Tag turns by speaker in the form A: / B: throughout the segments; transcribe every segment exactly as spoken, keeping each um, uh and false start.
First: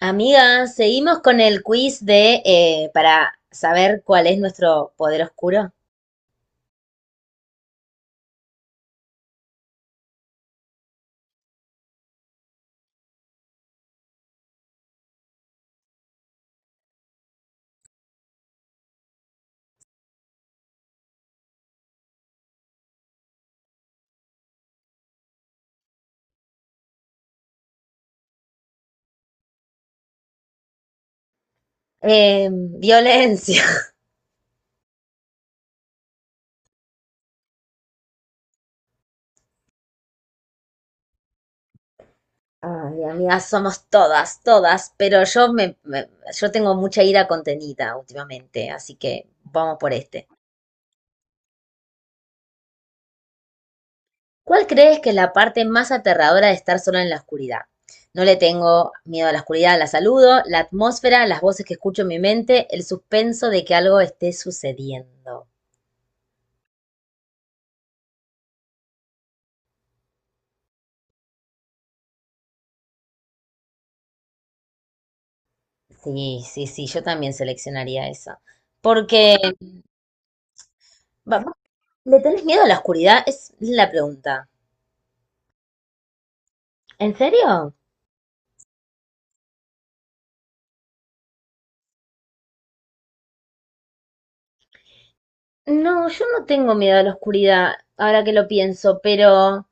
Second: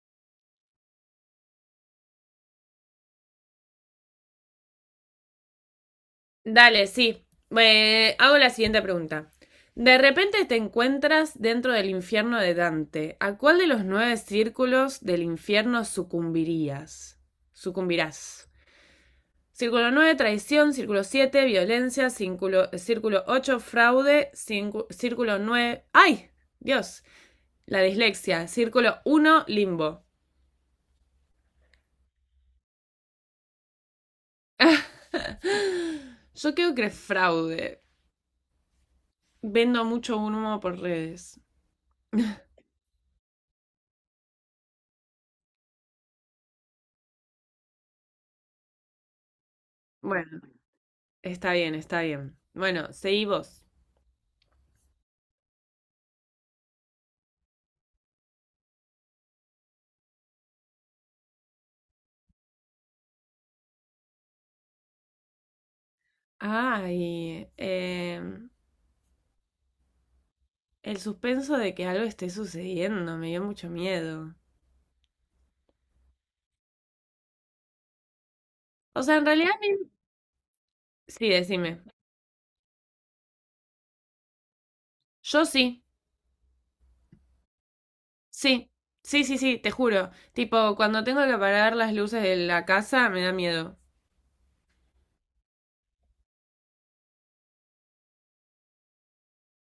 A: Amiga, seguimos con el quiz de eh, para saber cuál es nuestro poder oscuro.
B: Dale, sí. Eh, hago la siguiente pregunta. De repente te encuentras dentro del infierno de Dante. ¿A cuál de los nueve círculos del infierno sucumbirías? Sucumbirás. Círculo nueve, traición. Círculo siete, violencia. Círculo, círculo ocho, fraude. Círculo, círculo nueve. ¡Ay! Dios. La dislexia. Círculo uno, limbo.
A: Eh, violencia.
B: Yo creo que es fraude. Vendo mucho humo por redes.
A: Ay, amiga, somos todas, todas, pero yo me, me- yo tengo mucha ira contenida últimamente, así que vamos por este.
B: Bueno. Está bien, está bien. Bueno, seguí vos.
A: ¿Cuál crees que es la parte más aterradora de estar sola en la oscuridad? No le tengo miedo a la oscuridad, la saludo, la atmósfera, las voces que escucho en mi mente, el suspenso de que algo esté sucediendo.
B: Ay, em, el suspenso de que algo esté sucediendo me dio mucho miedo.
A: Sí, sí, sí, yo también seleccionaría esa.
B: O sea, en
A: Porque,
B: realidad a mí- sí,
A: va- va-
B: decime.
A: ¿le tenés miedo a la oscuridad? Es la pregunta.
B: Yo sí,
A: ¿En serio?
B: sí, sí, sí, sí, te juro. Tipo, cuando tengo que apagar las luces de la casa me da miedo.
A: No, yo no tengo miedo a la oscuridad, ahora que lo pienso, pero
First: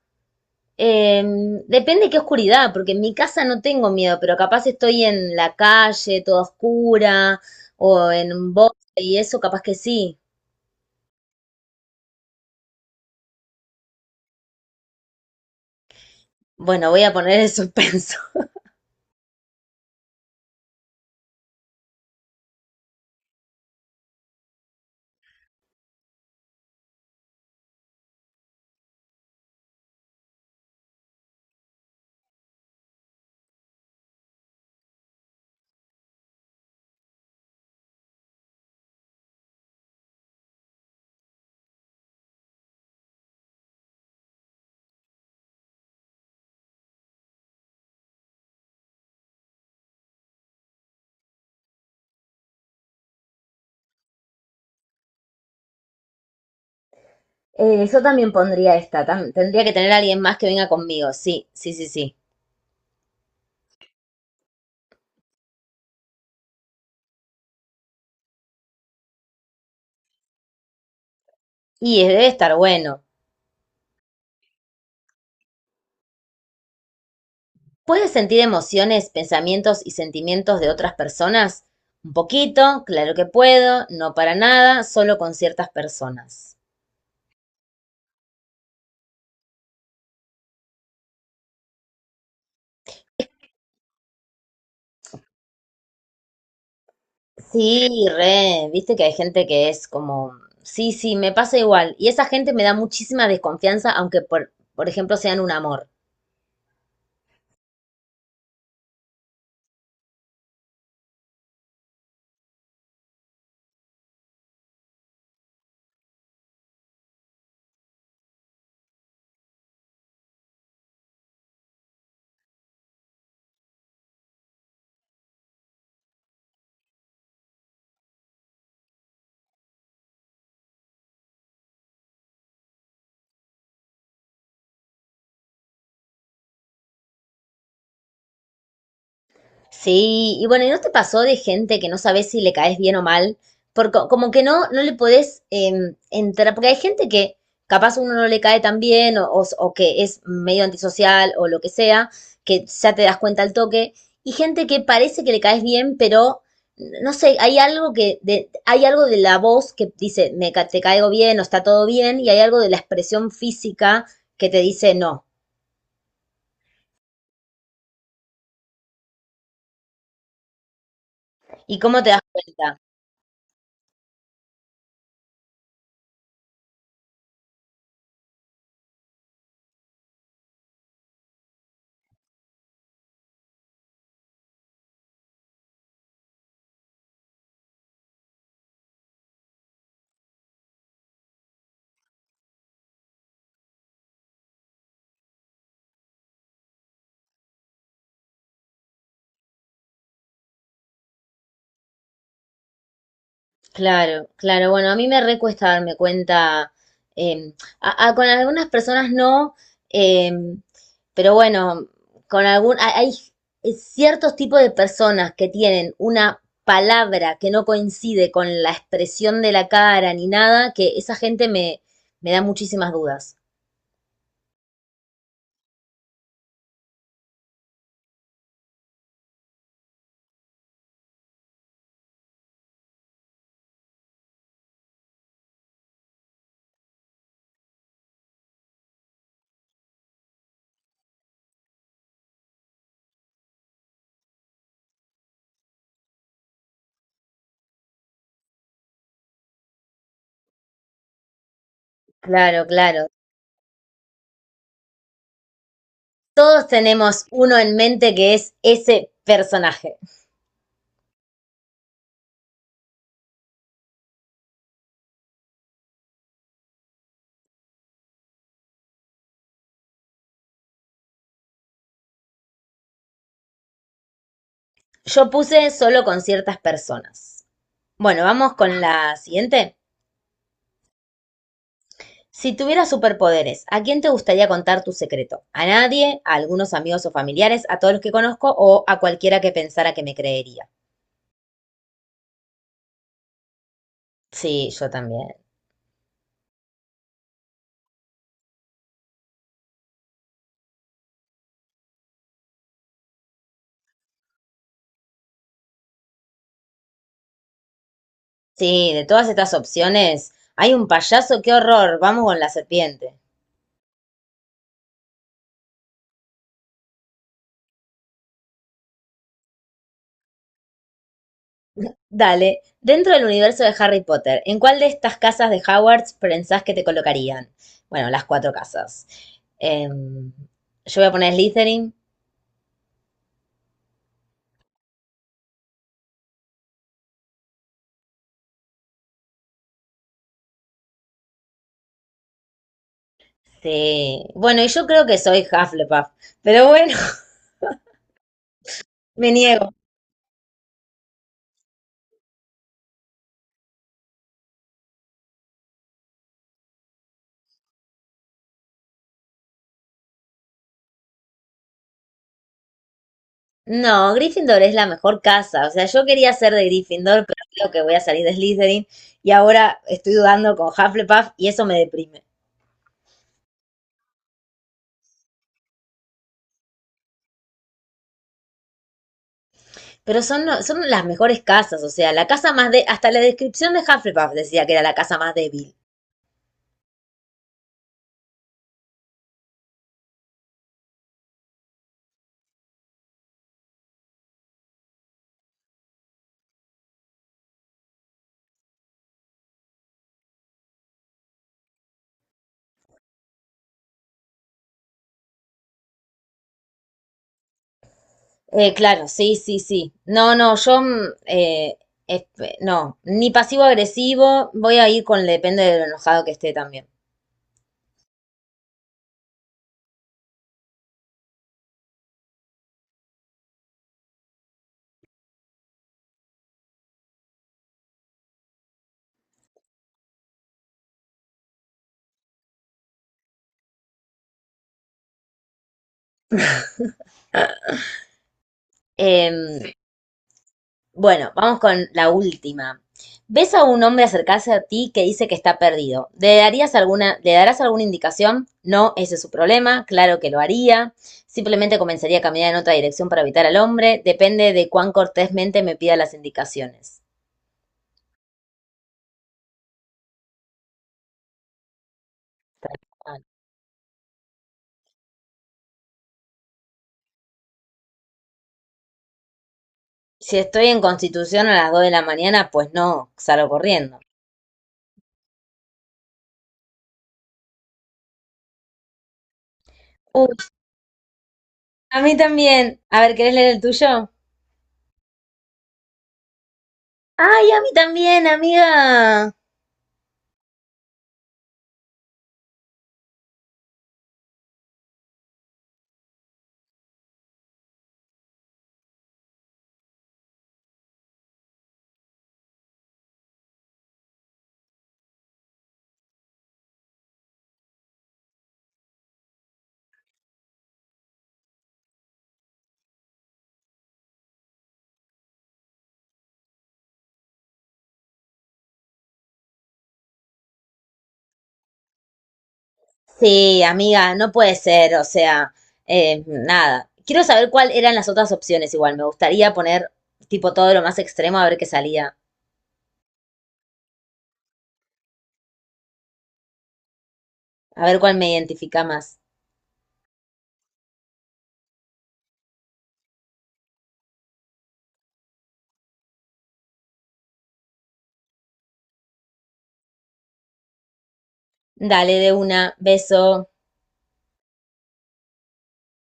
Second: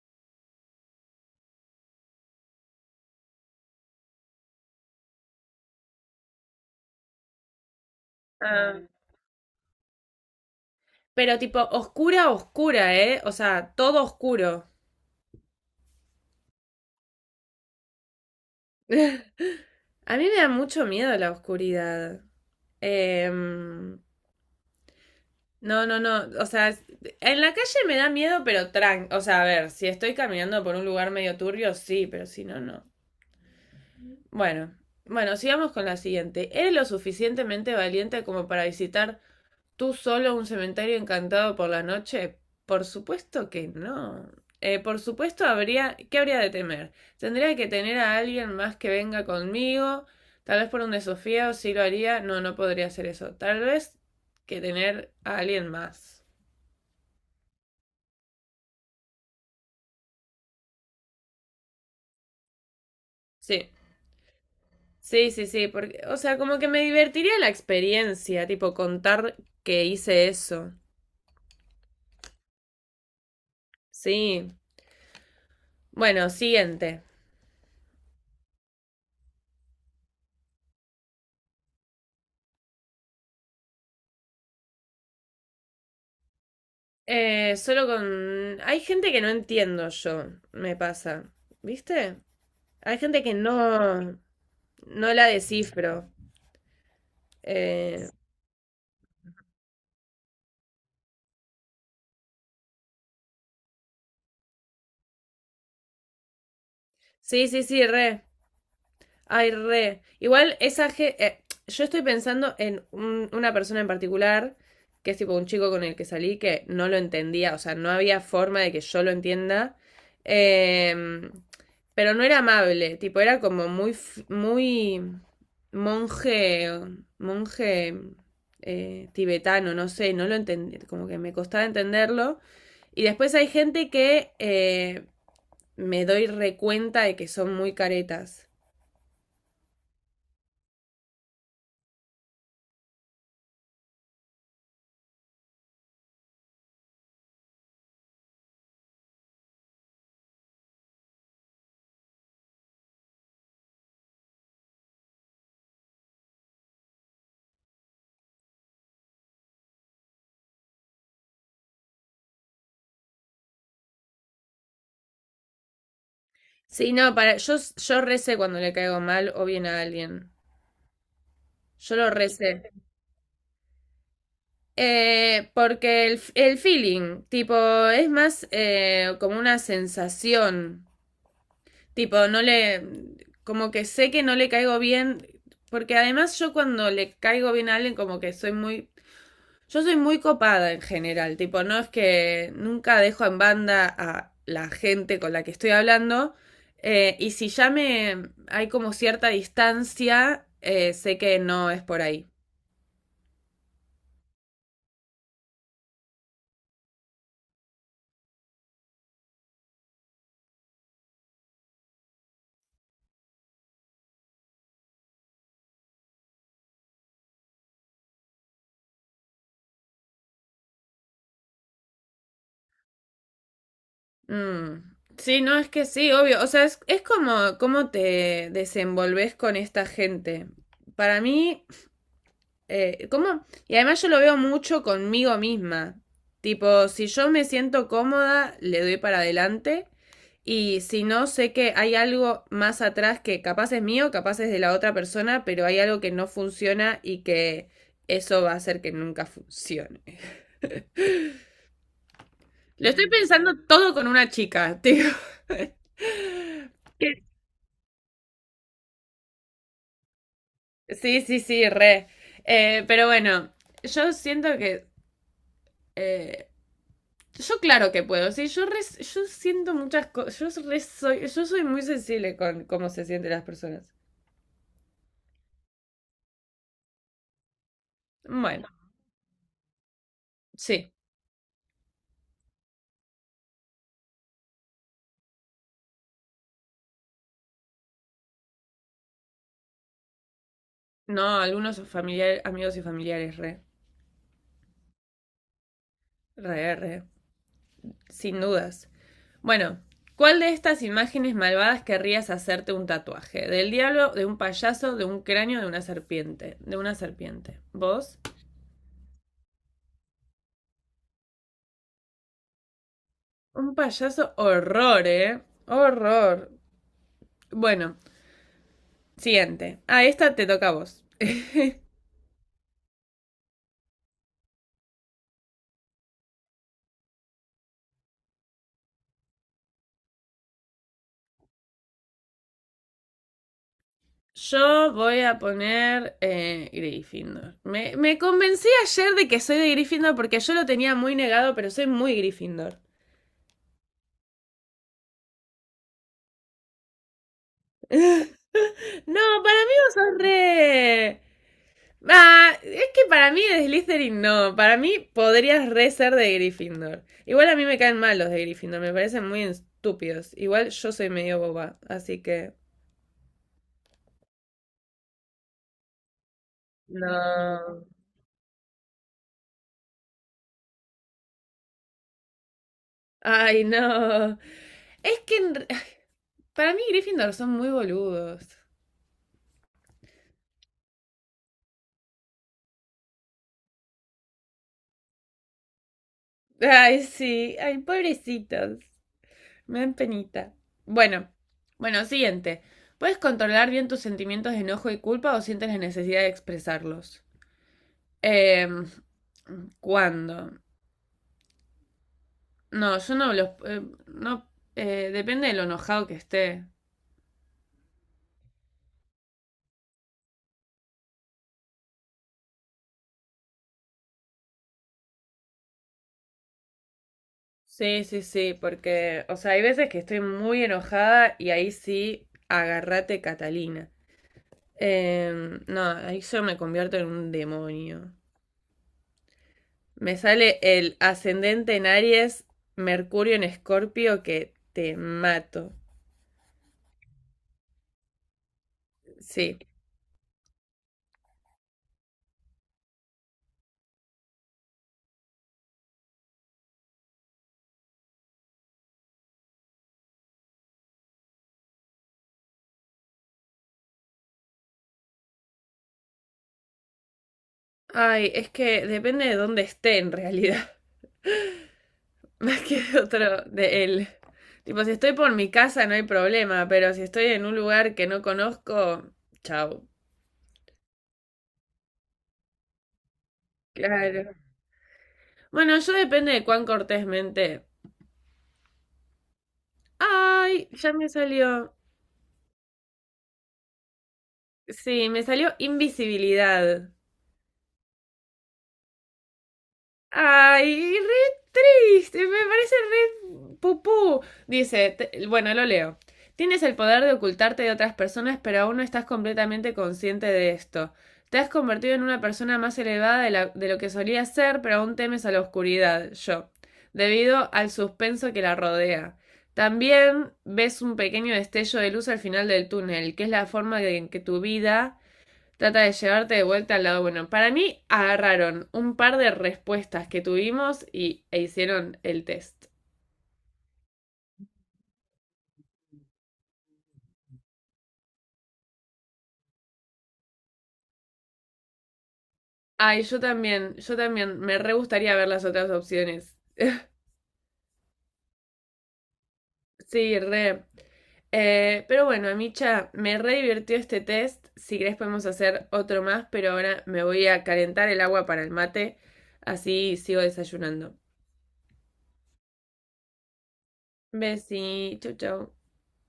A: em, depende qué oscuridad, porque en mi casa no tengo miedo, pero capaz estoy en la calle, toda oscura, o en un bosque
B: Ah,
A: y eso, capaz que sí.
B: pero tipo, oscura, oscura, ¿eh? O sea, todo oscuro.
A: Bueno, voy a poner el suspenso.
B: A mí me da mucho miedo la oscuridad. Em, No, no, no. O sea, es- en la calle me da miedo, pero tran. O sea, a ver, si estoy caminando por un lugar medio turbio, sí, pero si no, no. Bueno, bueno, sigamos con la siguiente. ¿Eres lo suficientemente valiente como para visitar tú solo un cementerio encantado por la noche? Por supuesto que no. Eh, por supuesto habría, ¿qué habría de temer? Tendría que tener a alguien más que venga conmigo. Tal vez por un desafío, sí lo haría. No, no podría hacer eso. Tal vez que tener a alguien más.
A: Eh, yo también pondría esta, tam- tendría que tener a alguien más que venga conmigo, sí, sí, sí, sí.
B: Sí. Sí, sí, sí, porque, o sea, como que me divertiría la experiencia, tipo contar que hice eso.
A: Y es- debe estar bueno.
B: Sí. Bueno, siguiente.
A: ¿Puedes sentir emociones, pensamientos y sentimientos de otras personas? Un poquito, claro que puedo, no para nada, solo con ciertas personas.
B: Eh, solo con. Hay gente que no entiendo yo, me pasa. ¿Viste? Hay gente que no, no la descifro.
A: Sí,
B: Eh,
A: re, viste que hay gente que es como, sí, sí, me pasa igual. Y esa gente me da muchísima desconfianza, aunque por, por ejemplo sean un amor.
B: sí, sí, sí, re. Ay, re. Igual esa ge- eh, yo estoy pensando en un- una persona en particular, que es tipo un chico con el que salí, que no lo entendía, o sea, no había forma de que yo lo entienda. Em, pero no era amable, tipo, era como muy, f- muy monje, monje eh, tibetano, no sé, no lo entendí, como que me costaba entenderlo. Y después hay gente que eh, me doy recuenta de que son muy caretas.
A: Sí, y bueno, ¿y no te pasó de gente que no sabes si le caes bien o mal? Porque como que no, no le podés eh, entrar, porque hay gente que capaz uno no le cae tan bien o, o, o que es medio antisocial o lo que sea, que ya te das cuenta al toque, y gente que parece que le caes bien, pero no sé, hay algo que de, hay algo de la voz que dice me ca- te caigo bien o está todo bien, y hay algo de la expresión física que te dice no.
B: Sí, no, para, yo, yo recé cuando le caigo mal o bien a alguien.
A: ¿Y
B: Yo
A: cómo te
B: lo
A: das
B: recé.
A: cuenta?
B: Eh, porque el, el feeling, tipo, es más eh, como una sensación. Tipo, no le, como que sé que no le caigo bien, porque además yo cuando le caigo bien a alguien, como que soy muy Yo soy muy copada en general, tipo, no es que nunca dejo en banda a la gente con la que estoy hablando. eh, y si ya me hay como cierta distancia, eh, sé que no es por ahí.
A: Claro, claro. Bueno, a mí me recuesta darme cuenta. eh, a- a- con algunas personas no, eh, pero bueno, con algún, hay hay ciertos tipos de personas que tienen una palabra que no coincide con la expresión de la cara ni nada, que esa gente me, me da muchísimas dudas.
B: Mm. Sí, no, es que sí, obvio. O sea, es, es como cómo te desenvolves con esta gente. Para mí, Eh, ¿cómo? Y además yo lo veo mucho conmigo misma. Tipo, si yo me siento cómoda, le doy para adelante. Y si no, sé que hay algo más atrás que capaz es mío, capaz es de la otra persona, pero hay algo que no funciona y que eso va a hacer que nunca funcione.
A: Claro,
B: Lo
A: claro.
B: estoy pensando todo con una chica, tío.
A: Todos
B: Que-
A: tenemos uno en mente que es ese personaje.
B: sí, sí, sí, re. Eh, pero bueno, yo siento que eh, yo claro que puedo, sí, yo, re- yo siento muchas cosas, yo, re soy, yo soy muy sensible con cómo se sienten las personas.
A: Yo puse solo con ciertas personas. Bueno, vamos
B: Bueno,
A: con la siguiente.
B: sí,
A: Si tuvieras superpoderes, ¿a quién te gustaría contar tu secreto? ¿A nadie? ¿A algunos amigos o familiares? ¿A todos los que conozco? ¿O a cualquiera que pensara que me creería?
B: no, algunos familiares, amigos y familiares, re,
A: Sí, yo también.
B: re, re, sin dudas. Bueno, ¿cuál de estas imágenes malvadas querrías hacerte un tatuaje? ¿Del diablo, de un payaso, de un cráneo, de una serpiente? De una serpiente. ¿Vos?
A: Sí, de todas estas opciones, hay un payaso, qué horror. Vamos con la serpiente.
B: Un payaso, horror, ¿eh? Horror. Bueno, siguiente. Ah, esta te toca a vos.
A: Dale, dentro del universo de Harry Potter, ¿en cuál de estas casas de Hogwarts pensás que te colocarían? Bueno, las cuatro casas. Em, yo voy a poner Slytherin.
B: Yo voy a poner eh, Gryffindor. Me, me convencí ayer de que soy de Gryffindor porque yo lo tenía muy negado, pero soy muy Gryffindor.
A: Sí. Bueno, y yo creo que soy Hufflepuff, pero bueno,
B: No,
A: me
B: para
A: niego.
B: mí vos sos re. Ah, es que para mí de Slytherin no. Para mí podrías re ser de Gryffindor. Igual a mí me caen mal los de Gryffindor, me parecen muy estúpidos. Igual yo soy medio boba, así que.
A: No, Gryffindor es la mejor casa. O sea, yo quería ser de Gryffindor, pero creo que
B: No.
A: voy a salir de Slytherin y ahora estoy dudando con Hufflepuff y eso me deprime.
B: Ay, no. Es que en re- para mí Gryffindor son muy boludos.
A: Pero son, lo- son las mejores casas, o sea, la casa más de... Hasta la descripción de Hufflepuff decía que era la casa más débil.
B: Ay, sí, ay, pobrecitos. Me dan penita. Bueno, bueno, siguiente. ¿Puedes controlar bien tus sentimientos de enojo y culpa o sientes la necesidad de expresarlos? Eh, ¿Cuándo? No, yo no los. eh, no, eh, depende de lo enojado que esté.
A: Eh, claro, sí, sí, sí. No, no, yo... mm, eh, esp- no, ni pasivo agresivo, voy a ir con le- depende de lo enojado que esté también.
B: Sí, sí, sí, porque, o sea, hay veces que estoy muy enojada y ahí sí, agárrate, Catalina. Eh, no, ahí yo me convierto en un demonio. Me sale el ascendente en Aries, Mercurio en Escorpio, que te mato. Sí.
A: Em, Bueno, vamos con la última. ¿Ves a un hombre acercarse a ti que dice que está perdido? ¿Le darías alguna, le darás alguna indicación? No, ese es su problema, claro que lo haría. Simplemente comenzaría a caminar en otra dirección para evitar al hombre. Depende de cuán cortésmente me pida las indicaciones.
B: Ay, es que depende de dónde esté en realidad. Más que de
A: Ah,
B: otro, de él. Tipo, si estoy por mi casa no hay problema, pero si estoy en un lugar que no conozco, chao.
A: Si estoy en Constitución a las dos de la mañana, pues no, salgo corriendo.
B: Claro. Bueno, yo depende de cuán cortésmente.
A: Uy,
B: Ay, ya me salió.
A: a mí también. A ver, ¿querés leer el tuyo?
B: Sí, me salió invisibilidad.
A: Ay, a mí también, amiga.
B: Ay, re triste, me parece re pupú. Dice, te- bueno, lo leo. Tienes el poder de ocultarte de otras personas, pero aún no estás completamente consciente de esto. Te has convertido en una persona más elevada de, la- de lo que solías ser, pero aún temes a la oscuridad, yo, debido al suspenso que la rodea. También ves un pequeño destello de luz al final del túnel, que es la forma en que tu vida trata de llevarte de vuelta al lado bueno. Para mí agarraron un par de respuestas que tuvimos y, e hicieron el test.
A: Sí, amiga, no puede ser, o sea, eh, nada. Quiero saber cuáles eran las otras opciones igual. Me gustaría poner tipo todo lo más extremo a ver qué salía.
B: Ay, yo también, yo también, me re gustaría ver las otras opciones.
A: A ver cuál me identifica más.
B: Sí, re. Eh, pero bueno, Amicha, me re divirtió este test. Si querés podemos hacer otro más, pero ahora me voy a calentar el agua para el mate. Así sigo desayunando.
A: Dale de una, beso.
B: Besi, chau chau.